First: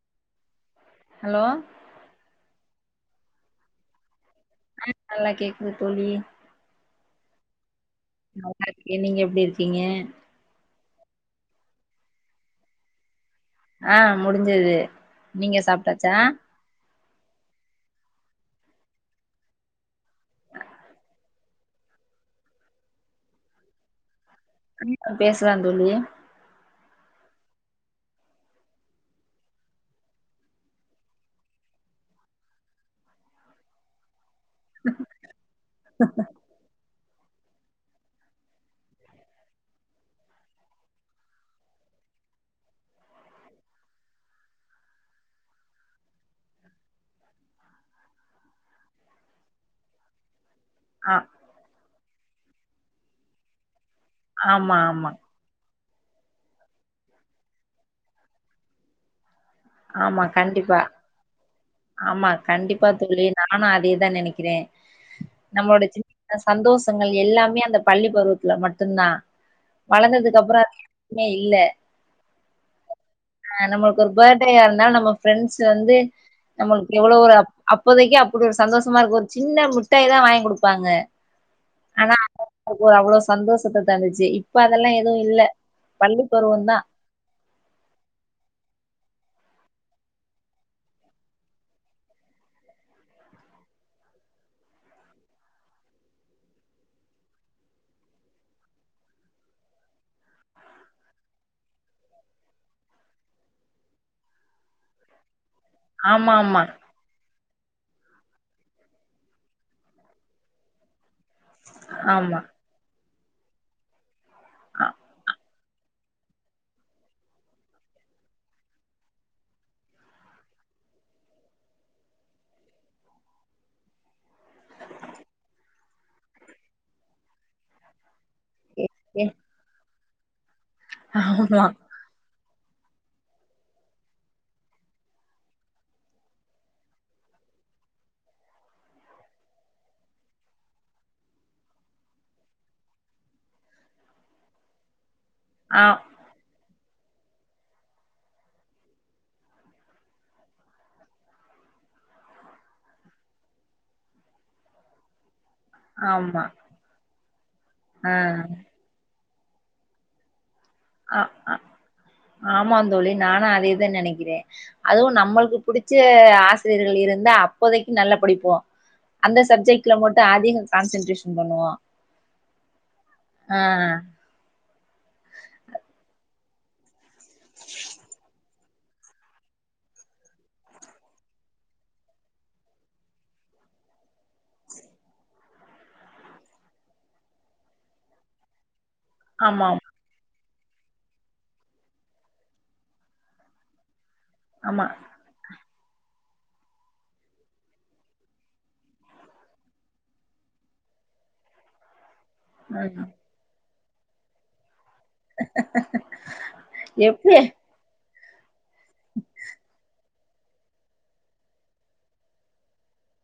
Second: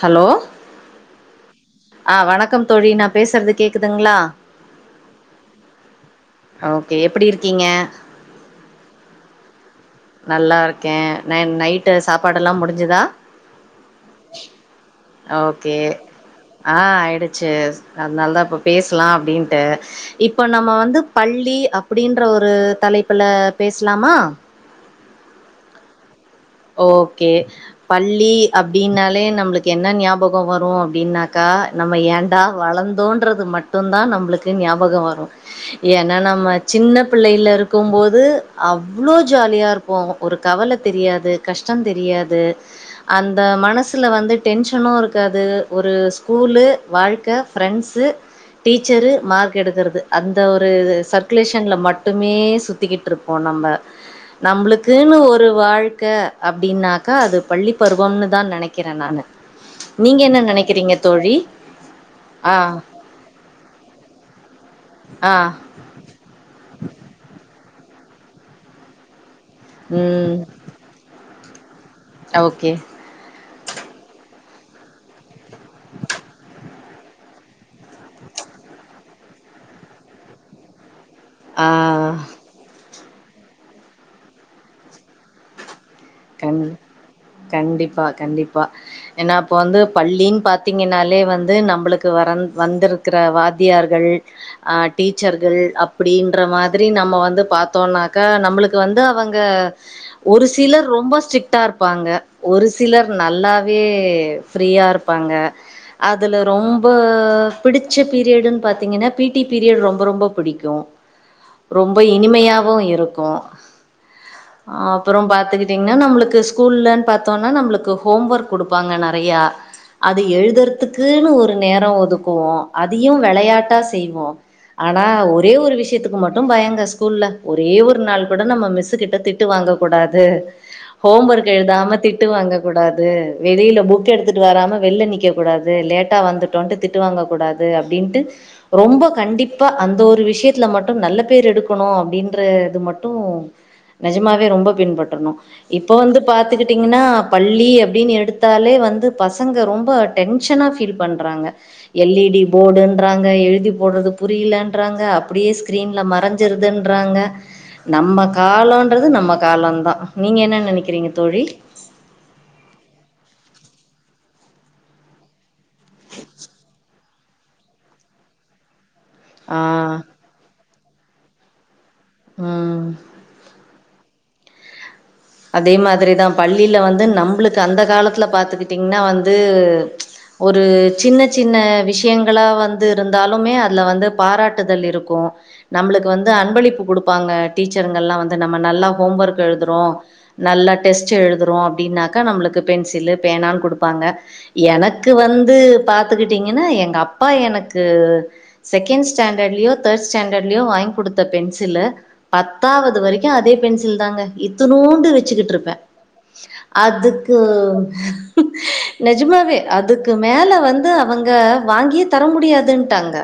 Hello hello ஆவணக்கம் தோழி நா பேசுறது கேக்குதுங்களா ஆ நல்லா கேக்குது தோழி ஓகே எப்டி இருக்கீங்க நல்லாருக்கே நீங்க எப்டி இருக்கீங்க நல்லாருக்கே ந நைட்டு சாப்பாடெல்லா முடிஞ்சுதா ஆ முடிஞ்சது நீங்க ஓகே சாப்ட்டாச்சா ஆ ஆய்டுச்சு அதனால தா இப்ப பேசலான் அப்டின்ட்டு இப்ப நம்ம வந்து பள்ளி அப்டின்ற ஒரு தலைப்புல பேசலாமா பேசலா தோழி ஓகே பள்ளி அப்டின்னாலே நம்ளுக்கு என்ன ஞாபகோ ‌வரு அப்டின்னாக்கா நம்ம ஏன்டா வளந்தோன்றது மட்டுந்தா நம்ளுக்கு ஞாபகோ வரு ஏனா நம்ம சின்ன பிள்ளைல இருக்கும்போது அவ்ளோ ஜாலியாருப்போ ஒரு கவல தெரியாது கஷ்டோ தெரியாது அந்த மனசுல வந்து டென்ஷனு இருக்காது ஒரு ஸ்கூலு வாழ்க்க ஃப்ரெண்ட்ஸு டீச்சரு மார்க் எடுக்குறது அந்த ஒரு ஆ சர்க்குலேஷன்ல மட்டுமே சுத்திக்கிட்ருப்போ நம்ம ஆமா ஆமா நம்ளுக்குனு ஒரு வாழ்க்க அப்டின்னாக்கா அது பள்ளி பருவம்னு தா நெனைக்கிறே நானு நீங்க ஆமா என்ன கண்டிப்பா நெனைக்கிறீங்க தோழி ஆமா ஆ கண்டிப்பா தோழி நானு அதேதா நெனைக்கிறே ஆ நம்மளோட சின் ன சந்தோஷங்கள் எல்லாமே அந்த பள்ளி பருவத்துல மட்டுந்தா ம் வளந்ததுக்கப்றோ மே இல்ல ஓகே ஆ நம்மளுக்கு ஒரு பர்ட்டேயா இருந்தா நம்ம ஃப்ரெண்ட்ஸ் வந்து நம்மளுக்கு எவ்ளோ ஒரு அப்போதைக்கி அப்டி ஒரு சந்தோஷமாருக்கு ஒரு சின்ன மிட்டாய் தா வாய்ன் குடுப்பாங்க ஆ ஆனா அதுக்கு ஒரு அவ்ளோ சந்தோஷத்த தந்துச்சு இப்ப அதெல்லா எது இல்ல பள்ளி கண் பருவந்தா கண்டிப்பா கண்டிப்பா ஏனா அப்ப வந்து பள்ளின்னு பாத்தீங்கனாலே வந்து நம்ளுக்கு வர வந்திருக்கிற வாத்தியார்கள் ஆ டீச்சர்கள் அப்டின்ற மாதிரி நம்ம வந்து பாத்தோனாக்கா நம்ளு க்கு வந்து அவங்க ஒரு சிலர் ரொம்ப ஸ்ட்ரிக்ட்டாருப்பாங்க ஒரு சிலர் நல்லாவே ஃப்ரீயாரு ப்பாங்க ஆமா அதுல ஆமா ரொம் ப பிடிச்ச பீரியடுன்னு பாத்தீங்கன்னா பி டி பீரியட் ரொம்ப ரொம்ப பிடிக்கு ரொம்ப ஆமா இனிமையாவு இருக்கு ஆ அப்றோ பா த்தீங்ன்னா நம்ளுக்கு ஸ்கூல்லனு பாத்தோனா நம்ளுக்கு ஹோம் ஒர்க் குடுப்பாங்க நறையா அது எழுதறதுக்குன்னு ஒரு நேரோ ஒதுக்குவோ அதியு வெளயாட்டா செய்வோ ஆனா ஒரே ஒரு விஷ்யத்துக்கு மட்டு பயங்க ஸ்கூல்ல ஒரே ஒரு நாள் கூட நம்ம மிஸ்சுக்கிட்ட ஏ திட்டு வாங்கக் கூடாது ஹோம் ஒர்க் ஆமா எழுதாம திட் டு வாங்கக்கூடாது வெளில புக் எடுத்துட்டு வராம வெளில நிக்கக் கூடாது லேட்டா வந்து ட்டு வந்ட்டு திட்டு வாங்க கூடாது அப்டின்ட்டு ரொம்ப கண்டிப்பா அந்த ஒரு விஷ்யத்துல மட்டும் நல்ல பேர் எடுக்கணு அப்டின்ற இது மட்டு நெஜமாவே ரொம்ப பின்பற்றணு ஆ இப்ப வந்து பாத் த்துக்கிட்டீங்கனா பள்ளி அப்டின்னு எடுத்தாலே வந்து பசங்க ரொம்ப டென்ஷனா ஃபீல் பண்றாங்க எல் இ டி போடுன்றாங்க எழுதி போட்றது புரியலன்றாங்க அப் ப்டியே ஸ்க்ரீன்ல ஆமா மறஞ்சிருதுன்றாங்க ஆ நம்ம காலன்றது நம்ம காலந்தா நீங்க என்ன நெனைக்கி அ ஆ ஆமாந் தோழி நானு அதேதா நெனைக்கிறே அதுவு நம்மளுக்கு புடிச்ச ஆசிரியர்கள் இருந்தா அப்போதைக்கு நல்லா படிப்போ அந்த ஆ சப்ஜெக்ட்ல மட்டு அதிக கான்சென்ட்ரேஷன் பண்ணுவோ ம் ஆ அதே மாதிரிதா பள்ளில வந்து நம்மளுக்கு அந்த காலத்துல பாத்துக்கிட்டீங்னா வந்து ஒரு சின்ன சின்ன விஷ்யங்களா வந்து இருந்தாலுமே அதுல வந்து பாராட்டுதல் இருக்கு நம்பளுக்கு வந்து அன்பளிப்பு குடுப்பாங்க டீச்சருங்கள்லா வந்து நம்ம நல்லா ஹோம் வொர்க் ஆமா எழுதுறோ நல்லா டெஸ்ட் எழுதுறோ அப்டின்னாக்கா நம்மளுக்கு பென்சிலு பேனான் குடுப்பாங்க ஆமா எனக்கு வந்து பாத்துக்கிட்டீங்கனா எங்கப்பா எனக்கு செகண்ட் ஸ்டாண்டர்ட்லயோ தேர்ட் ஸ்டாண்டர்ட்லயோ வாங்கி குடுத்த பென்சிலு பத்தாவது ம் வரைக்கு அதே பென்சில் தாங்க இத்துனூ ச்சுக்கிட்ருப்பே அதுக்கு எப்டி நெஜமாவே அதுக் க்கு மேல வந்து அவங்க வாங்கியே தர முடியாதுன்டாங்க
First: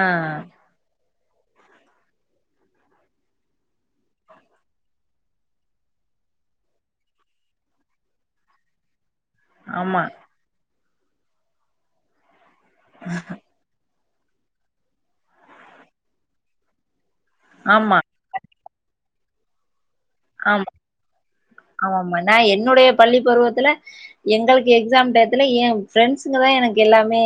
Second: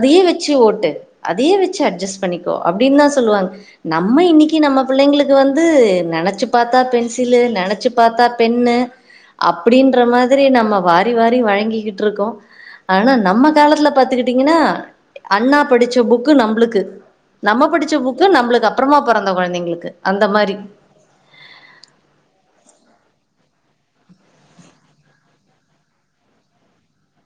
ஆ வெச்சு ஓட்டு அதையே வெச்சு அட்ஜஸ்ட் பண்ணிக்கோ அபடின் தா சொல்லுவாங்க நம்ம இன்னைக்கு நம்ம பிள்ளைங்களுக்கு வந்து அ நெனைச்சு பாத்தா பென்சிலு நெனைச்சு பாத்தா பென்னு அப்டின்ற ஆமா மாதி க்றி நம்ம வாரி வாரி வழங்கிக்கிட்ருக்கோ ஆனா நம்ம காலத்துல பாத்துக்கிட்டு த்தீங்கனா அண்ணா படிச்ச புக்கு நம்பளுக்கு நம்ம படிச்ச ஆமா புக் க்கு நம்பளுக்கு அப்பறமா பெறந்த கொழந்தைங்களுக்கு ஆமா ஆமாம்மா நா என்னுடைய பள்ளி பருவத்துல எங்களுக்கு எக்ஸாம் டயத்துல எ ஃப்ரெண்ட்ஸுங்க தா எனக்கு எல்லாமே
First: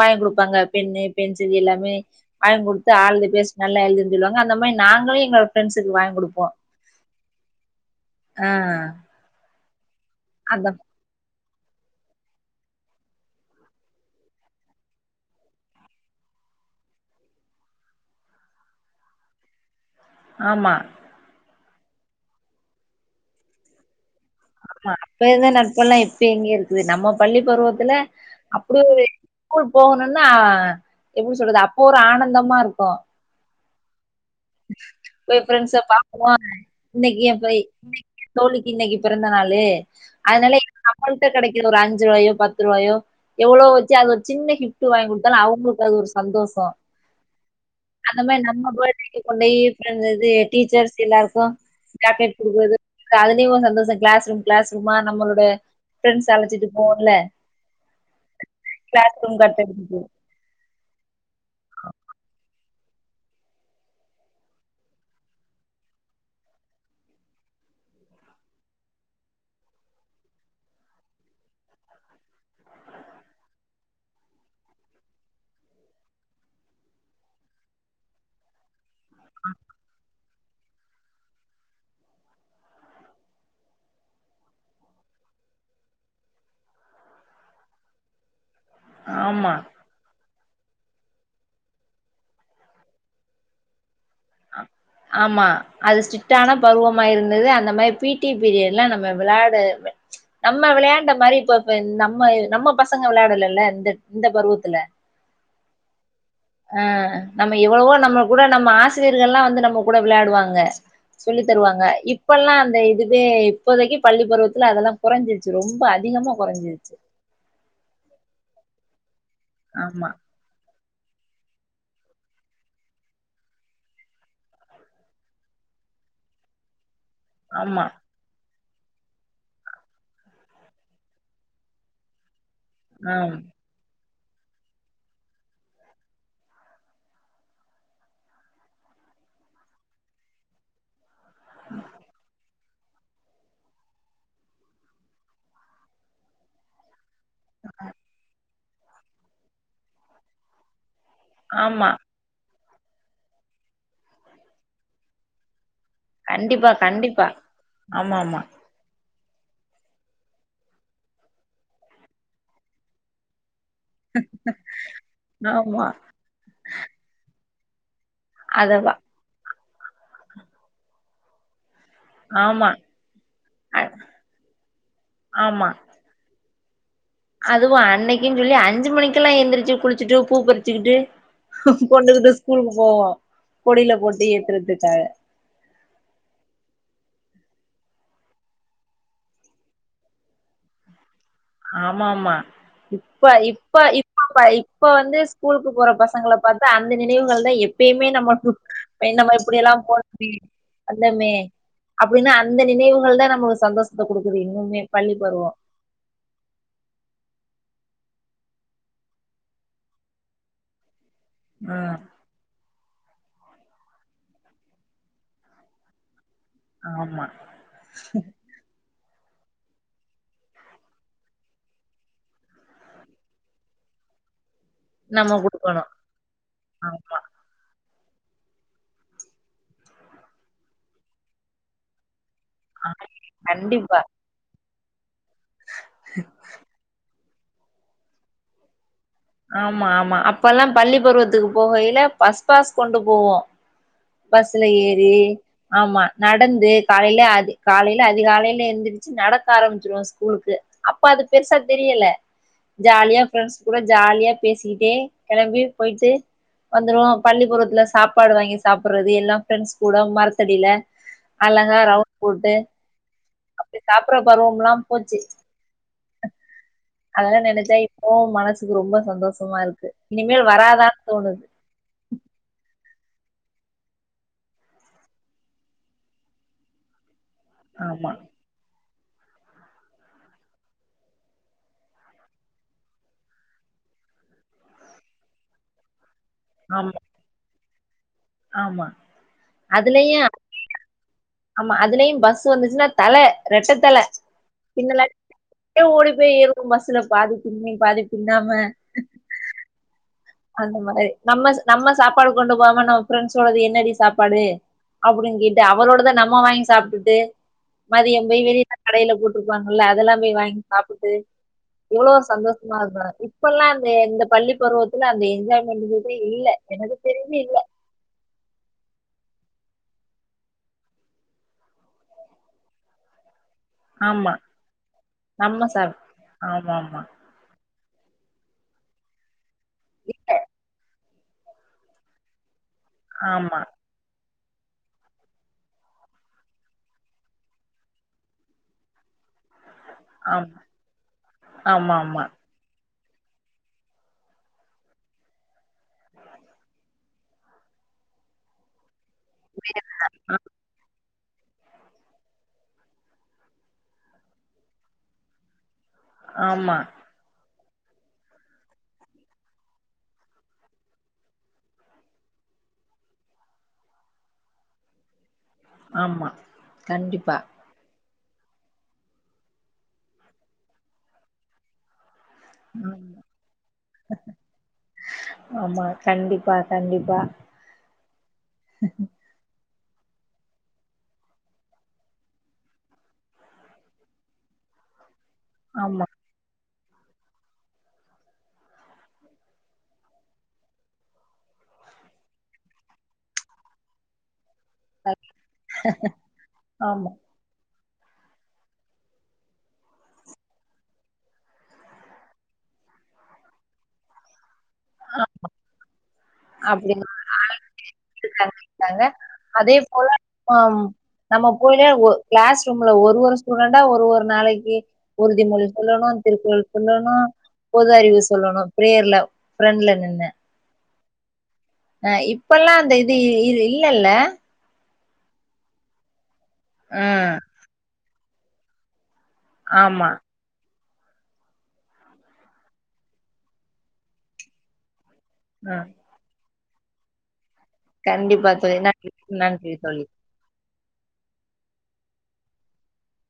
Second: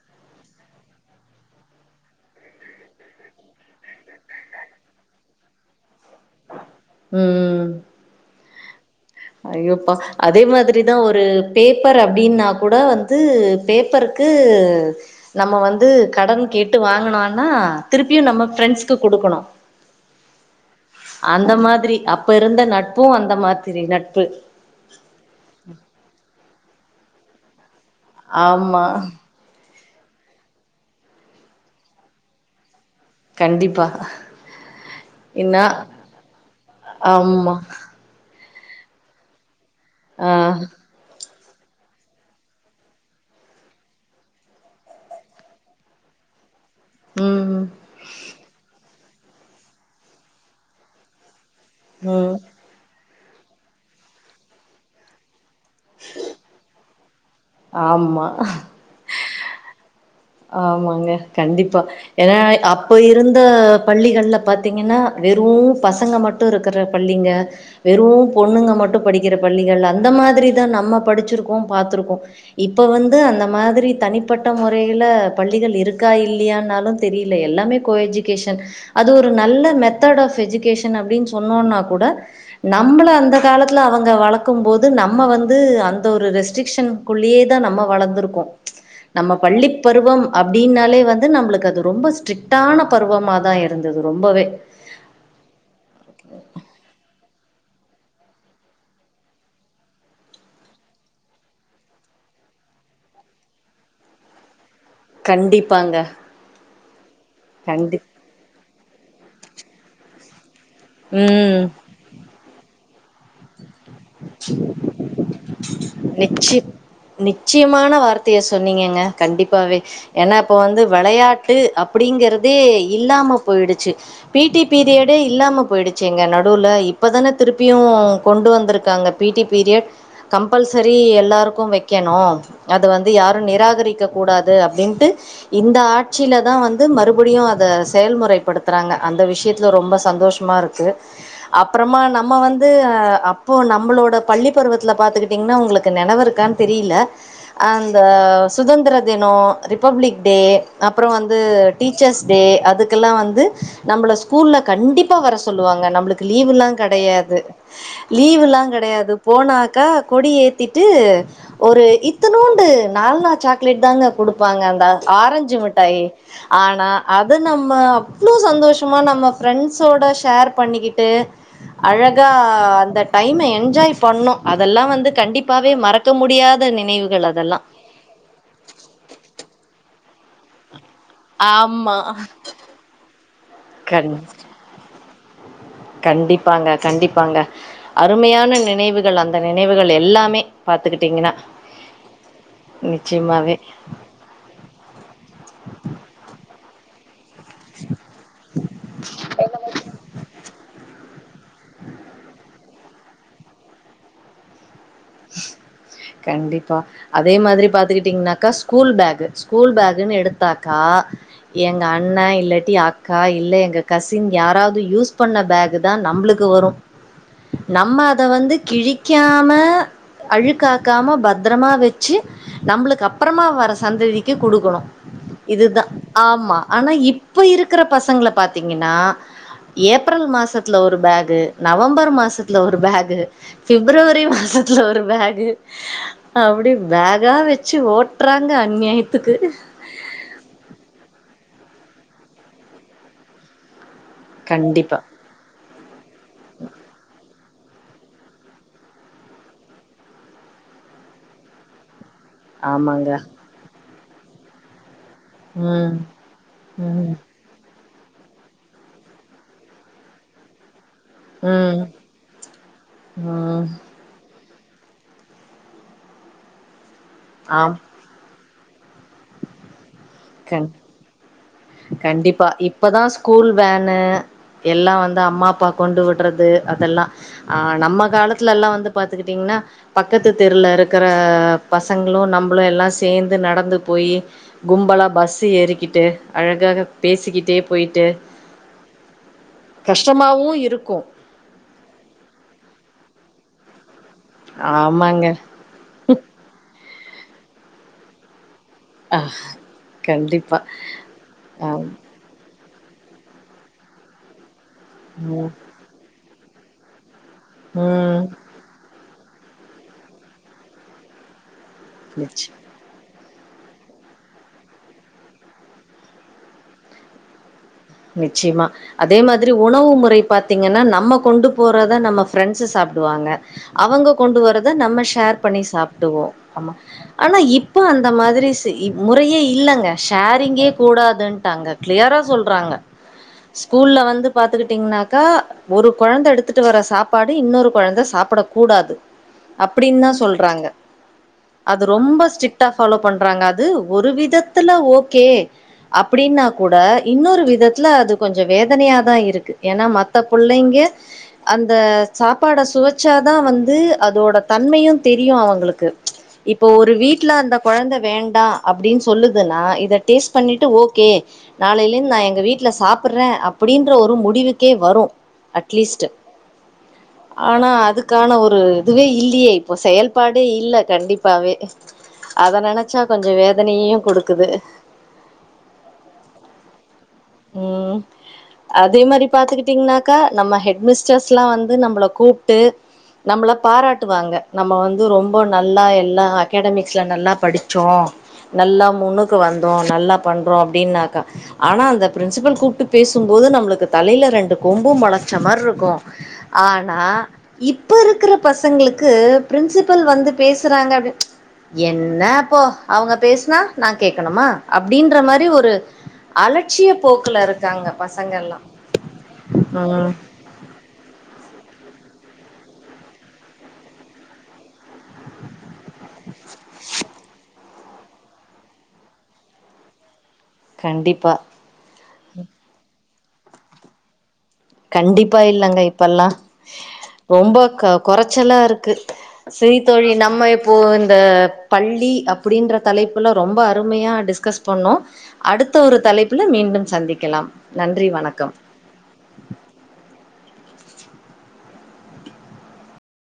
வாங்கி குடுப்பாங்க பெண்ணு பென்சிலு எல்லாமே வாங்கி குடுத்து ஆல் தி பெஸ்ட் நல்லா எழுதின் சொல்லுவாங்க அந்த மாயி நாங்களு எங்க ஃப்ரெண்ஸுக்கு வாங்கி குடுப்போ ம் ஆ ஐயோப்பா அதே அந்த மாதிரிதா ஒரு பேப்பர் அப்டின்னா கூட வந்து பேப்பருக்கு நம்ம வந்து கடன் கேட்டு வாங்குனோனா திருப்பியு நம்ம பிரஃரெண்ட்ஸ்க்கு குடுக்கணு ஆமா அந்த மாதிரி அப்ப இருந்த நட்பு அந்த மாதிரி நட்பு ஆமா அப்ப ‌இருந்த நட்பெல்லா இப்ப எங்கெ இருக்குது நம்ம பள்ளி பருவத்துல ஆமா அப்டியொரு ஸ்கூல் போகணுனா எப்டி சொல்றது அப்போ ஒரு ஆனந்தமா இருக்கு கண்டிப்பாக போய் ஃபிரெண்ட்ஸ பாக்குவா இன்னைக்கே ஆமா போய் தோழிக்கு இன்னைக்கு பிறந்த நாள் ஆ அதனால [inaudible] ஒந்ட்ட கெடைக்குற ஒரு அஞ்சுருவாயோ பத்துருவாயோ எவ்ளோ வச்சு அது ஒரு சின்ன கிஃப்ட் வாங்கி குடுத்தாலு அவங்களுக்கு அது ஒரு சந்தோஷோ ம் அந்த மாரி நம்ம பேர்டேக்கு கொண்டேய்ட்ருந்துது டீச்சர்ஸ் எல்லாருக்கு சாக்லெட் ம் குடுக்குறது கதுலயு ஒரு சந்தோஷோ கிளாஸ் ரூம் கிளாஸ் ரூமா நம்மளோட ஃபிரண்ஸ் அழச்சிட்டு போவன்ல ஆமா க்ளாஸ் ரூம் கட் அடிச்சுட்டு ஆமாங்க கண்டிப்பா ஏனா அப்ப இருந்த பள்ளிகள்ல பாத்தீங்கன்னா வெறூ பசங்க மட் ட்டு இருக்கிற பள்ளிங்க வெறு பொண்ணுங்க மட்டு படிக்கிற பள்ளிகள் அந்த மாதிரிதா நம்ம படிச்சிருக்கோ பாத்துருக்கோ இப்ப வந்து அந்த மாதிரி தனிப்பட்ட முறை யில பள்ளிகள் இருக்கா இல்லையானாலு தெரில எல்லாமே கோ எஜுகேஷன் அது ஒரு நல்ல மெத்தட் ஆஃப் எஜுகேஷன் அப்டின் சொன்னோன்னா கூட நம்மள அந்த காலத்துல அவங்க வளக்கும் போது நம்ம வந்து அந்த ஒரு ரெஸ்ட்ரிக்ஷன் குள்ளயேதா நம்ம வளர்ந்திருக்கோ நம்ம ஆமா பள்ளி பருவம் அப்டின்னாலே வந்து நம்மளுக்கு அது ரொம்ப ஸ்ட்ரிக்டான பருவமாதா இருந்தது ரொம்பவே ! ஆ- ! ! ! ! ஆமா அது ஸ்ட்ரிக்டான பருவமா இருந்தது அந்த மாரி பி டி பீரியட்லா நம்ம விளையாடு நம்ம விளையாண்ட மாரி இப்ப இப்ப இந் நம்ம நம்ம பசங்க விளையாடலல்ல இந்த இந்த பருவத்துல கண்டிப்பாங்க ஆ நம்ம எவ்ளவோ கண்டிப் நம்ம கூட நம்ம ஆசிரியர்கள்லா வந்து நம்ம கூட விளையாடுவாங்க சொல்லி ம் தருவாங்க இப்பெல்லா அந்த இதுவே இப்போதைக்கு பள்ளி பருவத்துல அதெல்லா கொறஞ்சிருச்சு ரொம்ப அதிகமா நிச்சி கொறஞ்சிருச்சு நிச்சயமான வார்த்தைய சொன்னீங்கங்க கண்டிப்பாவே ஆமா ஏனா இப்போ வந்து வெளையாட்டு அப்டிங்கிறதே இல்லாம போயிடுச்சு பி டி பீரியடே இல்லாம போயிடுச்சுங்க நடுவுல இப்பதான திருப்பியு ஆமா கொண்டு வந்துருக் காங்க பி டி பீரியட் கம்பல்சரி எல்லாருக்கும் வைக்கணு அது வந்து ஆம் யாரும் நிராகரிக்க கூடாது அப்டின்ட்டு இந்த ஆட்சியிலதா வந்து மறுபடியு அத செயல்முறைப்படுத்துறாங்க அந்த விஷயத்துல ரொம்ப சந்தோஷ் மாருக்கு அப்றமா நம்ம வந்து அப் ப்போ நம்மளோட பள்ளி பருவத்துல பாத்துக்கிட்டிங்கன்னா உங்களுக்கு நெனவு இருக்கான்னு தெரீல அந்த சுதந்திர தினோ ரிபப்ளிக் டே அப்பறோ வந் து ஆமா டீச்சர்ஸ் டே அதுக்கெல்லா வந்து நம்மள ஸ்கூல்ல கண்டிப்பா வர சொல்லுவாங்க நம்மளுக் கு லீவுல்லா கண்டிப்பா கண்டிப்பா கெடையாது ஆமாமா லா கெடையாது போனாக்கா கொடி ஏத்திட்டு ஒரு இத்துநூண்டு நால்னா சாக் க்லேட் தாங்க குடுப்பாங்க அந்த ஆரஞ்சு ஆமா ஆமா மிட்டாயி ஆனா அது நம்ம வ்ளோ அதவா சந்தோஷமா நம்ம ஃப்ரெண்ட்ஸோட ஷேர் பண்ணிக்கிட்டு அழகா ஆமா அந்த டைம அ என்ஜாய் பண்ணோ அதெல்லா வந்து ஆமா கண்டிப்பாவே மறக்க முடியாத நினைவுகள் அது அதுவு அன்னைக்குன் சொல்லி அஞ்சு மணிக்கெல்லா எந்திரிச்சு குளிச்சுட்டு பூ பறிச்சுக்கிட்டு ஆமா கொண்டுக்குட்டு ஸ்கூலுக்கு போவோ கொடியில கண் போட்டு ஏத்துறதுக்காக கண்டிப்பாங்க கண்டிப்பாங்க அருமையான நினைவுகள் அந்த நினைவுகள் எல்லாமே பாத்துக்கிட்டீங்கன்னா ஆமா ஆமா இப்ப நிச்சயமாவே இப்ப இ மாபா இப்ப வந்து ஸ்கூலுக்கு போற பசங்கள பாத்தா அந்த நினைவுகள் எப்பயுமே நம்மக்கு எ நம்ம எப்டியெல்லா போ பி வந்தமே அப்டின்னா அந்த நினைவுகள் தா நம்மளுக்கு சந்தோஷத்த கொடுக்குது இன்னுமே பள்ளி பருவோ கண்டிப்பா அதே மாதிரி பாத்துக்கிட்டீங்கனாக்கா ஸ்கூல் பேக்கு ஸ்கூல் பேக்குன்னு எடுத்தாக்கா எங்க ம் அண்ண இல்லாட்டி அ க்கா இல்ல எங்க கசின் யாராவது யூஸ் பண்ண பேக்கு தா நம்மளுக்கு வரு ஆமா நம்ம அத வந்து கிழிக்காம அழுக்காக்காம பத்திரமா வெச்சு நம்மளுக்கு அப்புறமா வர சந்ததிக்கு கொடுக்கணு நம்ம இதுதா குடுக்கணு ஆமா ஆனா ஆமா இப்ப இருக்குற பசங்கள பாத்தீங்கன்னா ஏப்ரல் மாசத்துல ஒரு பேக் நவம்பர் மாசத் துல ஒரு ஆ பேக் கண்டிப்பா ஃபிப்ரவரி மாசத்துல ஒரு பேக் அப்டி பேக் கா வெச்சு ஓட்றாங்க அநியாயத்துக்கு ஆமா ஆமா அப்பெல்லா பள்ளி பருவத்துக்கு போகையில பஸ் பாஸ் கொண்டு போவோ பஸ்ல கண்டிப்பா ஏறி ஆமா நடந்து காலையிலயே அது காலையில அதிகாலையில எழுந்திரிச்சு நடக்க ஆரம்பிச்சிருவோ ஸ்கூலுக்கு அப்ப அது பெருசா தெரியல ஆமாங்க ஜாலியா ஃப்ரெண்ட்ஸ் கூட ஜாலியா பேசிக்கிட்டே கெளம்பி ம் போயிட்டு வந்துருவோ ம் பள்ளி பருவத்துல சாப்பாடு வாங்கி சாப்புடுறது எல்லா ஃப்ரெண்ட்ஸ் கூட மரத்தடியில அழகா ம் ரவுண்ட் போட்டு ம் அப்டி சாப் புற பருவம்ல்லா போச்சு அதெல்லா நெனச்சா ஆம் இ ப்போவு மனசுக்கு ரொம்ப சந்தோஷமா இருக்கு இனிமேல் கண் வராதான்னு தோணுது கண்டிப்பா இப்பதா ஸ்கூல் வேன்னு எல்லா வந்து அம்மா அப்பா கொண்டு விடுறது அதெல்லா ஆ நம்ம ஆமா காலத் துல எல்லா வந்து பாத்துக்கிட்டீங்கன்னா பக்கத்து தெருல இருக்கேற பசங்களு நம்மளு எல்லா சேர்ந்து நடந்து போயி கும்பலா பஸ்ஸு ஏறிக்கிட்டு அழகாக ஆமா பேசிக்கிட்டே போயிட்டு ஆமா அதுலயு கஷ்டமாவு இருக்கு ஆமா அதுலயு பஸ்ஸு வந்துச்சுன்னா தல ரெட்ட தல பின்னால ஆமாங்க டியே ஓடி போய் ஏறுனு பஸ்ல பாதி பின்னி பாதி பின்னாம ஆஹ் கண்டிப் அந்த மாரி நம்மச் நம்ம சாப் பாடு கொண்டு போகாம நம்ம ஃப்ரெண்ட்ஸோடது என்னடி சாப்பாடு அப்டின்னு ம் கேட்டு அவளோடத நம் சும்மா வாங்கி சாப்ட்டுட்டு ம் மதியம் போய் வெளியில கடைல போட் குடுப்பாங்கல்ல அதெல்லாமே வாங்கி சாப்டுட்டு எவ்ளோ நிச்ச சந்தோ இப்பொல்லா அந்த இந்த பள்ளி பருவத் இல்ல அந்த என்ஜாய்மெண்ட்டுகுறது இல்ல எனக்கு தெரிஞ்சு இல்ல நிச்சயமா அதே மாதிரி உணவு முறை பாத்தீங்கன்னா நம்ம கொண்டு போறத நம்ம ஃப்ரெண்ட்ஸு சாப்டுவாங்க அவங்க ஆமா கொண்டு வர்றத நம்ம ஷேர் பண்ணி நம்ம சாப் சாப்டுவோ ஆமா ஆமாமா ஆனா இப்போ அந்த மாதிரி சி முறையே இல்லங்க ஷேரிங்கே கூடாதுன்ட்டாங்க க்ளியரா சொல்றாங்க ஆமா ஸ்கூல்ல வந்து பாத்துக்கிட்டீங்கன்னாக்கா ஒரு கொழந்த எடுத்துட்டு வர சாப்பாடு இன்னொரு கொழந்த சாப்புட கூடாது அப்படின் தா ஆம் சொல்றாங்க அது ரொம்ப ஆமாமா ஸ்ட்ரிக் ட்டா ஃபாலோ பண்றாங்க அது ஒரு விதத்துல ஓகே அப்டின்னா கூட இன்னொரு விதத் துல அது கொஞ்சோ வேதனையாதா இருக்கு ஏன்னா மத்த புள்ளைங்க அந்த சாப்பாட சுவச்சாதா வந்து அதோட தன்மையு தெரியு அவங்களுக்கு இப்போ ஆமா ஆமா ஒரு வீட்ல அந்த கொழந்த வேண்டா அப்டின் சொல்லுதுன்னா இத டேஸ்ட் பண்ணிட்டு ஓகே நாளைலேந் நா எங்க வீட் ட்டுல சாப்பிட்ற அப்டின்ற ஒரு முடிவுக்கே வரு அட்லீஸ்ட்டு ஆமா ஆமா கண்டிப்பா ஆனா அதுக் க்கான ஒரு இதுவே இல்லியே இப்போ செயல்பாடே இல்ல கண்டிப்பாவே அத நெனச்சா கொஞ்சோ வேதனயையு குடுக்குது ஆமா கண்டிப்பா கண்டிப்பா ம் அதே மாரி பாத்துக்கிட்டீங்னாக்கா நம்ம ஹெட்மிஸ்டர்ஸ் லா வந்து நம்பள கூப்ட்டு நம்ள பாராட்டுவாங்க நம்ம வந்து ரொம்ப நல்லா ஆமா எல்லா அகடமிக்ஸ்ல நல்லா படிச்சோ நல்லா முன்னுக்கு வந்தோ நல்லா பண்றோ அப்டின்னாக்கா ஆனா அந்த பிரின்சிபல் கூப்ட்டு பேசும்போது நம்ளுக்கு தலைல ரெண்டு கொம்பு மொளைச்ச மாரி இருக்கு ஆனா ஆமா இப்ப இருக்கிற பசங்களுக்கு பிரின்சிபல் வந்து பேசுறாங்க என்ன போ அவங்க பேசுனா நா கேக்கணுமா அப்டின்ற மாரி ஒரு அலச்சிய அப்டின்னு போக்குல இருக்காங்க பசங்கள்லா இருக்காங்க அதே போல ம் அம் நம்ம போயில ஒ க்ளஸ் ரூம்ல ஒரு ஒரு ஸ்டூடெண்டா ஒரு ஒரு நாளைக்கி உறுதிமொழி சொல்லணு திருக்குறள் சொல்லணு பொது அறிவு சொல்லணு ப்ரேயர்ல ப்ரெண்ட்ல நின்னு கண்டிப்பா அ இப்பெல்லா அந்த இது இ இல்லல்ல கண்டிப்பா இல்லங்க இப்பெல்லா ம் ரொம்ப க கொறச்சல்லா இருக்கு சேரி ஆமா தோழி நம்ம இப் போ இந்த பள்ளி அப்டின்ற தலைப்புல ரொம்ப அருமையா டிஸ்கஸ் பண்ணோ அடுத்த ம் ஒரு தலைப்புல மீண்டும் சந்திக்கலாம் நன்றி கண்டிப்பா வணக்கம் தோழி நன்றி நன்றி தோழி